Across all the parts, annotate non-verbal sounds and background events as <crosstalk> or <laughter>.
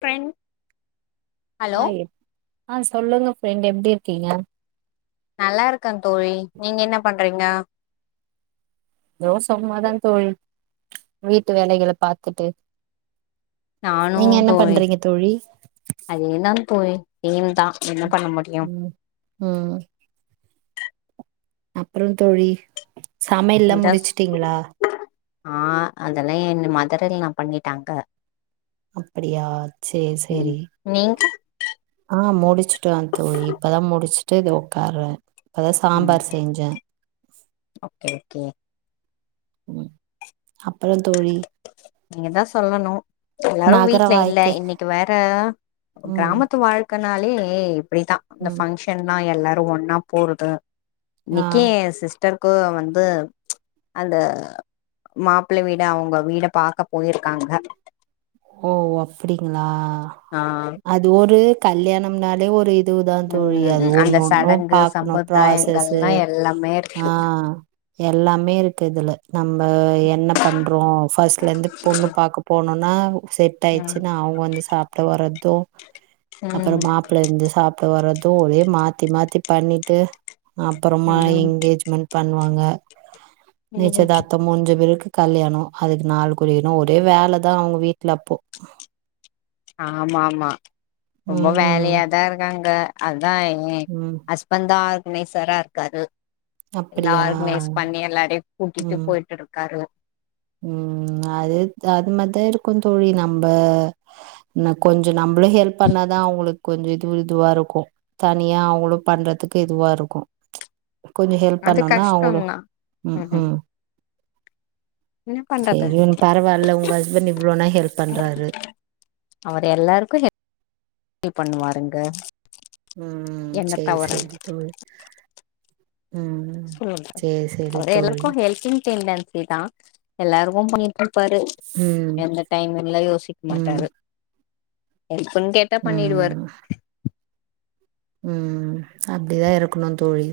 ப்ரென் ஆ எ ஆ சொல்லுங்க ஃப்ரெண்ட் எப்டி இருக்கீங்க நல்லாருக்கே தோழி நீங்க என்ன பண்றீங்க நா சும்மாதா தோழி வீட்டு வேலைகள பாத்துட்டு நீங்க என்ன பண்றீங்க தோழி அதே தா தோழி வீண் தா என்ன பண்ண முடியு ம் அப்புறோ தோழி சமையல்ல்லா ஜஸ் முடுச்சுட்டீங்களா ஆ அதெல்லா என்ன மதர்இன்ல்லா பண்ணிட்டாங்க அப்படியா செரி ம் செரி நீங்க ஆ முடிச்சுட்டே தோழி இப்பதா முடிச்சுட்டு இது உட்காறே இப்பதா ம் சாம்பார் செஞ்சே ஓகே ஓகே ம் அப்புறோ தோழி நீங்க தா சொல்லணு எல்லாரு நகர வீட்ல இல்ல வாழ்க்கை இன்னைக்கு வேற ம் கிராமத்து வாழ்க்கனாலே இப்படித்தா இந்த ம் ஃபங்க்ஷன்னா எல்லாரு ஒன்னா போறது ஆ இன்னைக்கு எ சிஸ் டர்க்கு வந்து அந்த மாப்பிளை வீட அவுங்க வீட பாக்க போயிருக்காங்க ஓ அப்டிங்ளா ஆ ஆ அது ஒரு கல்யாணம்னாலே ஒரு இதுதா தோழி அது ம் அந்த ஒண்ணு ஒண்ணும் சடங்கு பாக்கணு ப்ராசஸஸ்சு சம்பிரதாயங்கள்லா எல்லாமே ஆ இருக்கு எல்லாமே இருக்கு இதுல நம்ம என்ன பண்றோ ஃபர்ஸ்ட்ல இருந்து பொண்ணு பாக்க போனோனா செட் ம் ட்டாயிச்னா அவுங்க வந்து சாப்ட வரது அப்றோ ம் மாப்ள வந்து சா ப்ட வரது ஒரே மாத்தி மாத்தி பண்ணிட்டு அப்பறமா ம் எங்கேஜ்மெண்ட் பண்வாங்க ம் நிச்சயதார்த்தம் முஞ்ச பிறகு கல்யாணோ அதுக்கு நாள் குறிக்கணு ஒரே வேலதா அவுங்க வீட்ல அப்போ ஆமாமா ரொம்ப ம் ம் வேலையாதா இருக்காங்க அதா ஏ ம் ஹஸ் வந்து ஆர்கனைசரா இருக்காரு எல்லா அப்படியா ஆர்கனைஸ் பண்ணி எல்லாரையு கூட்டிட்டு ம் போயிட்டு இருக்காரு ம் அது அது மாதா இருக்கு தோழி நம்ப இன்னு கொஞ்சோ நம்மளு ஹெல்ப் பண்ணாதா அவுங்களுக் கொஞ் இது இதுவா இருக்கு தனியா அவுங்களு பண்றதுக்கு இதுவா இருக்கு கொஞ்சோ ஹெல்ப் அது பண்ணுனா அவுங்களு கஷ்டந்தா ம் ம் என்ன பண்றது சேரி ஒன்னு பரவால்ல உங்க ஹஸ்பண்ட் இவ்ளோனா ஹெல்ப் பண்றாரு அவரு எல்லாருக்கு ஹெ <inaudible> பண்ணுவாருங்க ம் என்ன சேர் தவற சேரி தோழி ம் சொல்லுங்க சேரி சேரி அவரு தோழி எல்லாருக்கு ஹெல்பிங் டென்டென்சி தா எல்லாருக்கு பண்ணிட்ருப்பாரு ம் எந்த டைம் யெல்லா யோசிக்க ம் மாட்டாரு ஹெல்ப்புன் கேட்டா பண்ணிருவாரு ம் ம் அப்டிதா இருக்கணு தோழி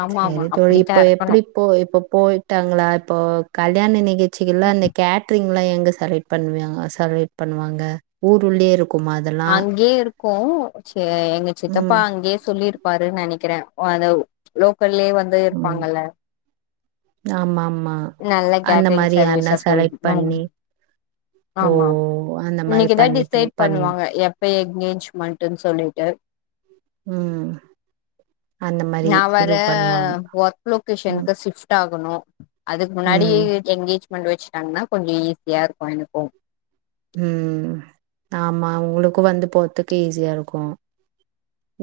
ஆமா ஆமா சேரி தோழி அப்படித்தா இப்ப இருக்கணு எப்டி போ இப்போ போயிட்டாங்ளா இப்போ கல்யாண நிகழ்ச்சிகள்ல அந்த கேட் ரிங்லா எங்க செலக்ட் பண்வியாங் செலக்ட் பண்ணுவாங்க ஊருள்ளயே இரு அங்கேயே இருக்கு செ எங்க சித்தப்பா ம் அங்கேயே சொல்லிரு பாருன் நெனைக்கிறே அந்த லோக்கல்லயே வந்து இருப்பாங்கல்ல ஆமாமா நல்ல கேட்ரிங் சர்வீஸா சொல் பண்ணி ஓ ஆமா அந்த மாரி இன்னைக்குதா பண்ணிட்டு டிசைட் பண்ணிரு பண்ணுவாங்க எப் ப எங்கேஜ்மண்ட்டுன் சொல்லிட்டு ம் அந்த மாரி நா வேற இது பண்ணுவாங்க ஒர்க் ம் லொகேஷன்க்கு ஷிஃப் ட்டாகனு அதுக் முன்னாடி ம் எ எங்கேஜ்மெண்ட் வெச்ட்டாங்னா கொஞ்சோ ஈஸியா இருக்கு எனக்கு ம் ஆமா உங்களுக்கு வந்து போறதுக்கு ஈஸியா இருக்கு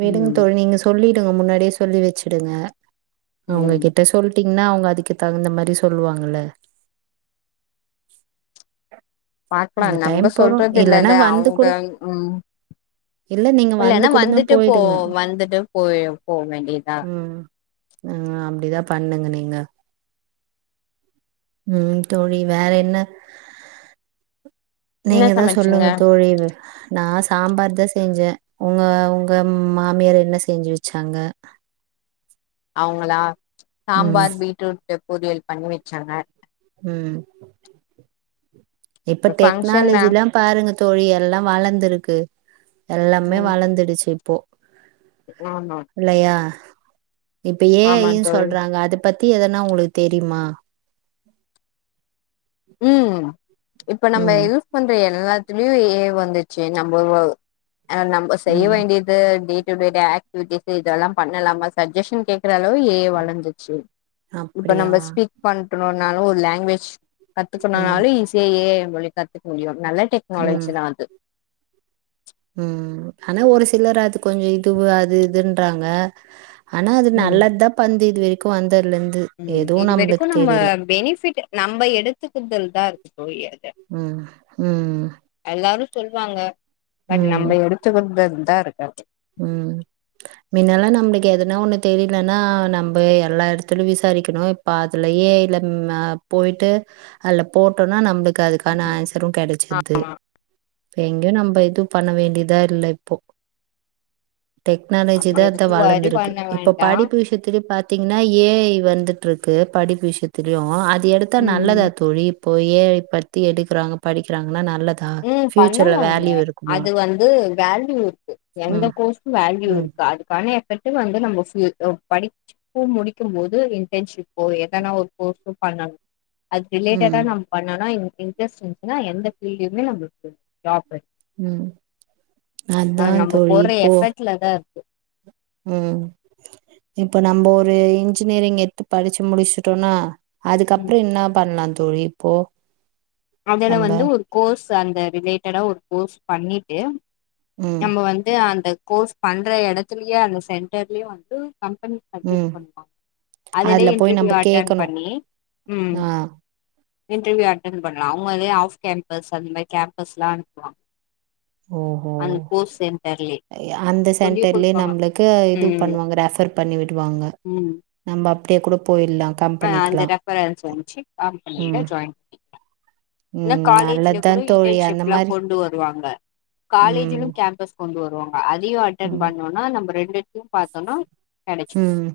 விடுங்க ம் தோழி நீங்க சொல்லிடுங்க முன்னாடியே சொல்லி வச்சிடுங்க ம் அவுங்ககிட்ட சொல் ட்டீங்னா அவுங்க அதுக்கு தகுந்த மாரி சொல்வாங்கல்ல பாக்கலா அந்த டைம் நம்ம போறோ சொல்றது இல்லனா இல்லல்ல வந்து அவங்க கூட ம் இல்ல நீங்க வந்து இல்லன்னா கூட தா வந்துட்டு போயி போ வந்துட்டு போய் போ வேண்டியதா ம் நீங்க அப்டிதா பண்ணுங்க நீங்க ம் தோழி வேற என்ன என்ன நீங்க எதோ சமைச்சீங்க சொல்லுங்க தோழி நா சாம்பாரு தா செஞ்சே உங்க உங்க மாமியாரு யென்ன செஞ்சு வெச்சாங்க அவுங்களா ம் சாம்பார் பீட்ரூட்ல பொரியல் பண்ணி வெச்சாங்க ம் இப்ப ஒரு ஃபங்க்ஷன் தா டெக்னாலஜில்லா பாருங்க தோழி யெல்லா வளர்ந்துருக்கு யெல்லாமே வளர்ந்துடுச்சு இப்போ நோ நோ இல்லையா இப்ப ஏ ஐ ஆமா ன்னு தோழி சொல்றாங்க அத பத்தி எதனா உங்களுக்கு தெரியுமா ம் இப்ப நம்ம ம் யூஸ் யூஸ் பண்ற யெல்லாத்துலயு ஏ ஐ வந்துச்சு நம்ப நம்ப செய்ய ம் வேண்டிய து டேடு டேட்டு எக்டிவிடிஸ் இதெல்லா பண்ணலாமா சஜ்ஜசன் கேட் க்கிற அளவு ஏ ஐ வளந்துச்சு இப்ப அப்டியா நம்ம ஸ்பீக் பண்றனாலு ஒரு லாங்குவேஜ் ம் கத்துக்கணுனாலு ஈஸியா ஏ ஐ மொழி கத்துக்க முடியு நல்ல ம் டெக்னாலஜி தா அது ம் ஆனா ஒரு சிலர் அது கொஞ்சோ இது அது இதுன்றாங்க ஆனா அது ம் நல்லது தா பந்து இது வரைக்கு வந்ததுல இருந்து ம் இதுவரைக்கும் நம்ம பெனிஃபிட் நம்ப எடுத்துக்குதல் தா இருக்கு தோழி அது ம். ம் எல்லாரு சொல்லுவாங்க பட் ம். நம்ப எடுத்துக்கிறது தா இருக்கு ம் மின்னலா நம்ளுக்கு எதனா ஒண்ணு தெரியனுன்னா நம்ம எல்லா எடத்லயு விசாரிக்கணு ப்ப அதுலயே இல்ல மெ பொய்ட்டு அதுல போட்டோனா நம்ளுக் அதுக்கான ஆன்சரும் கெடைச்சுருது ஆமா இப்ப எங்கயு நம்ம இது பண்ண வேண்டியதா இல்ல இப்போ டெக்னாலஜி ஆமா தா தா எதுக்கு வரி வாழந்ருக்கு பண்ண இப்ப வேண்டா படிப்பு விஷயத்லயு பாத் திங்ன்னா ஏ ஐ வந்துட்டுருக்கு படிப்பு விஷயத்லயு அது எடுத்தா ம் நல்லதா தோழி இப்போ ஏ ஐ பத்தி எடுக்றாங்க படிக்றாங்கன்னா நல்ல ம் பண்ணலாங்க அது வந்து வேல்யூ இருக்கு எந்த ம் கோர்ஸுக்கு வேல்யூ ம் இருக்கு அதுக்கான எஃபெக்ட் வந்து நம படி கு முடிக்கு போது இன்டர்ன்ஷிப்போ எதனா ஒரு கோர்ஸோ பண்ணணு அது ரிலேட்டடா ம் நம்ம பண்ணோனா எங்க இன்ட்ரஸ்ட் இருந்துச்சுன்னா எந்த ஃபீல்ட்லுமே நம்ளுக்கு ஜாப் ம் அதா தோழி இப்போ லதா இருக்கு ம் இப்ப நம்ம ஒரு இன்ஜினியரிங் எட்த்து படிச்சு முடிச்சுட்டோனா ம் அதுக்கப்ரோ என்ன பண்லா தோழி இப்போ அதுல நம்ம வந்து ஒரு கோர்ஸ் அந்த ரிலேட்டடா ஒரு கோர்ஸ் பண்ணிட்டு ம் நம்ம வந்து அந்த கோர்ஸ் பண்ற எடத்துலயே அந்த சென்டர்லயே வந்து கம்பெனி அது ம் பண்லா அதுல அதுலயே போய் நம்ம இன்டர்வியூ அட்டன் கேக்கணு பண்ணி ம் ஆ இன்டர்வியூ அட்டென் பண்ணலா அவுங்களே ஆஃப் கேம்பஸ் அந்த மாரி கேம்பஸ்லா அனுப்புவாங்க ஓஹோ அந்த கோஸ் சென்டர்லே அந்த சென்டர்லயே நம்பளுக்கு இது ம் பண்ணுவாங்க ரெஃபர் பண்ணி விடுவாங்க ம் நம்ம அப்டியே கூட பொய்ட்லா ஆ அந்த ரெஃபரன்ஸ் வந்துச்சு காபி ம் பண்ணிட்டு ஜாயின் பண்ணிக்லா இல்ல ம் காலேஜ்லியோ நல்லதுதா கூட தோழி அந்த இன்டர்ன்ஷிப்லா மாரி கொண்டு வருவாங்க ம் காலேஜிலியு கேம்பஸ் கொண்டு வருவாங்க அதையு அட்டன் ம் பண்ணோன்னா நம்ம ரெண்டுத்தையு பாத்தோனா ம்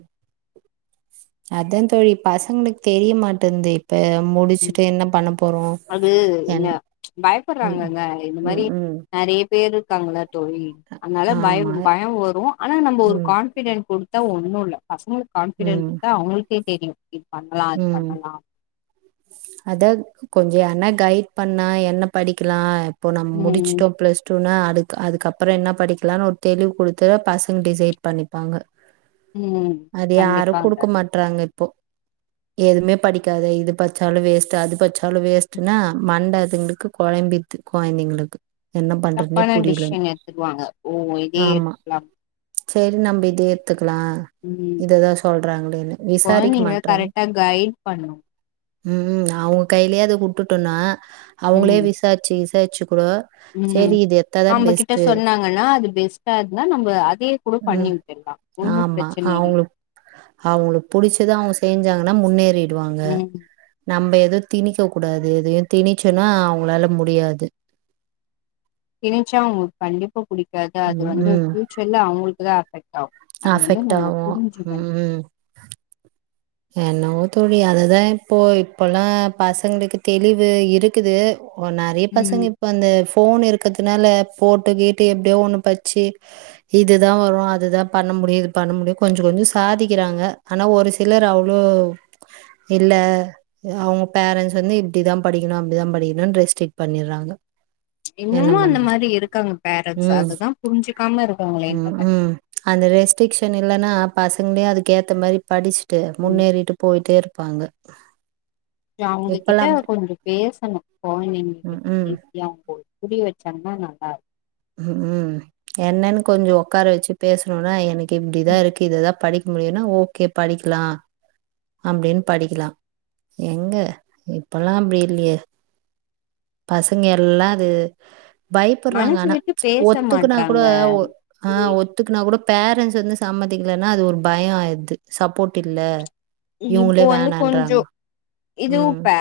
அதா தோழி பசங்ளுக்கு தெரியமாட்டேங்து இப்போ முடிச்சுட்டு என்ன பண்ண போறோ அது என்ன என் ம் பயப்படுறாங்கங்க இந்த ம் மாரி ம் நெறைய பேரு இருக்காங்கள தோழி அதனால பயம் ஆமா பயோ வரு ஆனா நம்ம ஒரு ம் கான் பிடெண்ட் குடுத்தா ஒன்னுல்ல பசங்களுக்கு கான்பிடென்ட் ம் குடுத்தா அவங்களுக்கே தெரியு இது பண்ணலா அது ம் பண்ணலா அதா கொஞ்ஜோ யாருன்னா கைட் பண்ணா என்ன படிக்லா இப்போ நம்ம ம் முடிச்சுட்டோ ப்ளஸ் ட்டுனா அதுக்கு அதுக்கப்ரோ என்ன படிக்கலான்னு ஒரு தெளிவு குடுத்த பசங்க டிசைட் பண்ணிப்பாங்க ம் அது யாரு கண்டிப்பாங்க குடுக்க மாட்றாங்க இப்போ எதுவுமே படிக்காத இது பட்சாலு வேஸ்ட்டு அது பட்ச்சாலு வேஸ்ட்டுன்னா மண்ட அதுங்களுக்கு கொழம்பி த்து கொயந்தைங்களுக்கு தப்பான டிஸிஸன் எடுத்துர்வாங்க ஓ இதே ஆமா எடுத்துக்லா சரி நம்ம இத ஏட்த்துக்கலா ம் இததா சொல்றாங்களேன்னு விசாரிக்க கொழந்தைங்கள மாட் கரெக்டா கைட் பண்ணு ம் ம் அவுங்க கைய்லியே அத வுட்டுட்டோன்னா அவங்ளே ம் விச சாரிச்சு விசாரிச்சு கூட ம் சேரி இது எத்தாதா நம்ம கிட்ட பெஸ்ட்டு சொன்னாங்கன்னா அது பெஸ்ட்டா இருந்தா நம்ம அதே கூட பண்ணி ம் விட்டுலா ஒன்னு பிரச்சன இல்லையே அவுங்ளுக்கு புடிச்சதா அவுங்க செஞ்சாங்கன்னா முன்னேறிடுவாங்க ம் நம்ம எது திணிக்க கூடாது எதையு திணிச்சோன்னா அவங்ளால முடியாது திணிச்சா அவுங்களுக்கு கண்டிப்பா புடிக்காது அது ம் வந்து ம் ஃபியூச்சர்ல அவுங்களுக்கு தா அஃபெக்ட் ஆகு அது வந்து அஃபெக்ட் நம்ம ஆவு புரிஞ்சி ம் பன்னி ம் என்னவோ தோழி அதுதா இப்போ இப்பொல்லா பசங்ளுக்கு தெளிவு இருக்குது ஓ நெறைய பசங்க ம் இப்ப அந்த போன் இருக்கதுனால போட்டு கீட்டு எப்டியோ ஒண்ணு படிச்சு இதுதா வரு அதுதா பண்ண முடியு இது பண்ண முடியு கொஞ்ஜோ கொஞ்ஜோ சாதிக்கறாங்க ஆனா ஒரு சி லர் அவ்ளோ இல்ல அவங்க பேரன்ட்ஸ் வந்து இப்படிதா படிக்கணு அப்படிதா படிக்கணுனு ரெஸ்ட்ரிக்ட் பண்ணிறாங்க என்ன இன்னுமு அந்த பண்றது மாரி இருக்காங்க பேரண்ட்ஸ் ம் அதுதா புரிஞ்சிக்காம இருக்காங்களே ம் <unintelligible> ம் அந்த ரெஸ்ட்ரிக்ஷன் இல்லன்னா பசங்களே அதுக்கேத்த மாரி படிச்சுட்டு ம் முன்னேறிட்டு போயிட்டே இருப்பாங்க இப்பல்லா அவங்ககிட்ட கொஞ்ச பேசணு கொழந்தைங்க ம் கிட்ட ம் பேச <unintelligible> போ புரிய வச்சாங்கன்னா நல்லாருக்கு ம் ம் என்னன்னு கொஞ்ச உக்கார வச்சு பேசணும்னா எனக்கு இப்படிதா இருக்கு இததா படிக் முடியும்னா ஓகே படிக்கலா அப்டின் படிக்கலாஎங்க இப்பல்லா அப்டி இல்லையே பசங்க எல்லா அது பயப்படுறாங்க மனசு ஆனா விட்டு பேச ஒத்துக்குனா கூட மாட்றாங்க ஒ ஆ தோழி ஒத் த்துக்குனா கூட பேரண்ஸ் வந்து சம்திக்கலன்னா அது ஒரு பய ஆது சப்போர்ட் இல்ல இப்போ இவங்களே வந்து கொஞ்சோ வேணான்றாங்க இதுவு ம் பே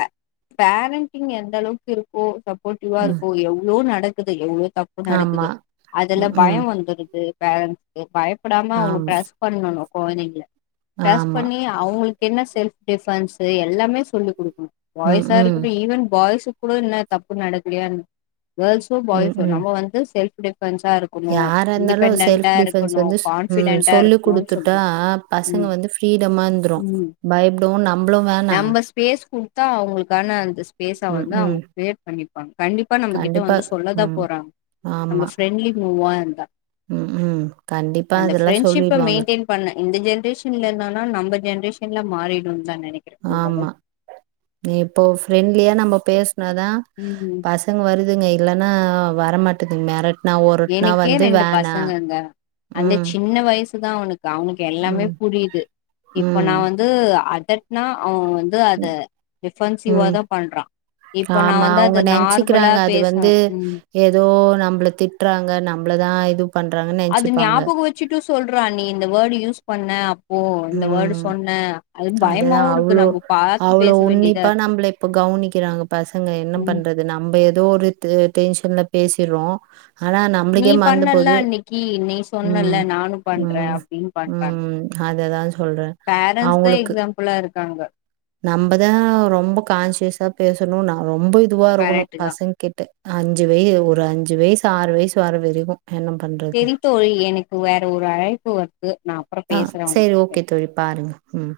பேரண்டிங் எந்த அளவுக்கு இருக்கோ போட்டிவ்வா ம் இருக்கு எவ்வளோ நடக்குது எவ்வளோ தப்பு ஆமா நடக்குது அதுல பய ம்ஹூம் வந்துடுது பேரன்ஸ்க்கு பயப்படாம அவுங்க ஆமா, ட்ரஸ் பண்ணு கொழந்தைங்கல ட்ரஸ் ஆமா. பண்ணி அவுங்களுக்கு என்ன செல்ப் டிஃபன்ஸ் எல்லாமே சொல்லிக் குடுக்கணு ம், பாய்ஸா ம், இருக்கட்டு ஈவன் பாய்ஸ் கூடன தப்பு நடக்கலயா கேர்ள்ஸோ ம், பாய்ஸோ ம். நம்ம வந்து செல் டிஃபன்ஸா இரு யாரா இருந்தாலு செல்ஃப் டிஃபென்ஸ் வந்து சு ம் கான்ஃபிடென்டா சொல்லிக் இருக்கணுனு குடுத்துட்டா சொல்றோ பசங்க ம் வந்து ப்ரீடமா இருந்ரு ம் பயப்டவு நம்மளு வேணா நம்ம ஸ்பேஸ் குடுத்தா அவங்களுக்கான அந்த பேஸ ம், வந்து அவுங்க ம். க்ரியேட் பண்ணிப்பாங்க கண்டிப்பா நம்ம கிட்ட கண்டிப்பா. வந்து சொல்லதா ம். போறாங்க நம்ம ஆமா. ஃப்ரெண்ட்லி நோவா எந்தா ம் ம் கண்டிப்பா அதெல்லா ஃப்ரெண்ட்ஷிப்ப சொல்லிட்வாங்க மெயின்டெயின் பண்ண இந்த ஜென்ரேஷன்ல இல்லனால நம்ம ஜென்ரேஷன்ல மாறிடும் தா நெனைக் ஆம்மா நீ இப்போ ஃப்ரெண்ட்லியா நம்ம பேஸ்னாதா ம் ஹு பசங்க வருதுங்க இல்லன்னா வரமாட்டேதுங்க மேரட் எனக்கே ரெண்டு பசங்கங்க அந்த ம், சின்ன வயசுதா அவனுக்கு அவனுக்கு எல்லாமே ம், புரியுது ம் இது அதட்னா அவ வந்து அத டிபன்சிவ ம். தா பண்றா இப்போ நா ஆமா வந்து அவங்க அது நார்மலா நெசன்சிக்கிறாங்க அது பேசணு வந்து ம் ஏதோ நம்மள திட்றாங்க நம்மள தா இது பண்றாங்கன்னு அது நெனச்சுப்பாங்க. ஞாபக வச்சுட்டு சொல்றா நீ இந்த வேடு யூஸ் பண்ண ஓ இந்த ம். வேடு சொன்ன அது பயமாவு அதுதான் அவ்ளோ இருக்கு நம்ம பாத்து அவ்ளோ பேச வேண்டியதா உன்னிப்பா இருக்கு நம்மள இப்ப கவனிக்கிறாங்க பசங்க என்ன ம் பண்றது நம்ம ஏதோ ஒரு டென்ஷன்ல பேசிற்றோ ஆனா நீ நம்ளுக்கே மறந்து பண்ணல போது அன்னைக்கு நீ ம் சொன்னல நானு பண்றே ம் அப்டின்னு பண்றாங்க ம் அத தா சொல்றே அவங்களுக்கு ப்ள்ளா இருக்காங்க நம்மதா ரொம்ப கான்சியஸா பேசணு ந ரொம்ப இதுவா இருக்கணு கரெக்ட் தா பசங்க கேட்ட அஞ்சு வயு ஒரு அஞ்சு வயசு ஆறு வயசு வர வரைக்கு என்ன பண்ற சரி தோழி எனக்கு வேற ஒரு அழைப்பு வருது நா அப்பற ஆ பேசுற சரி ஓகே தோழி பாருங்க ம்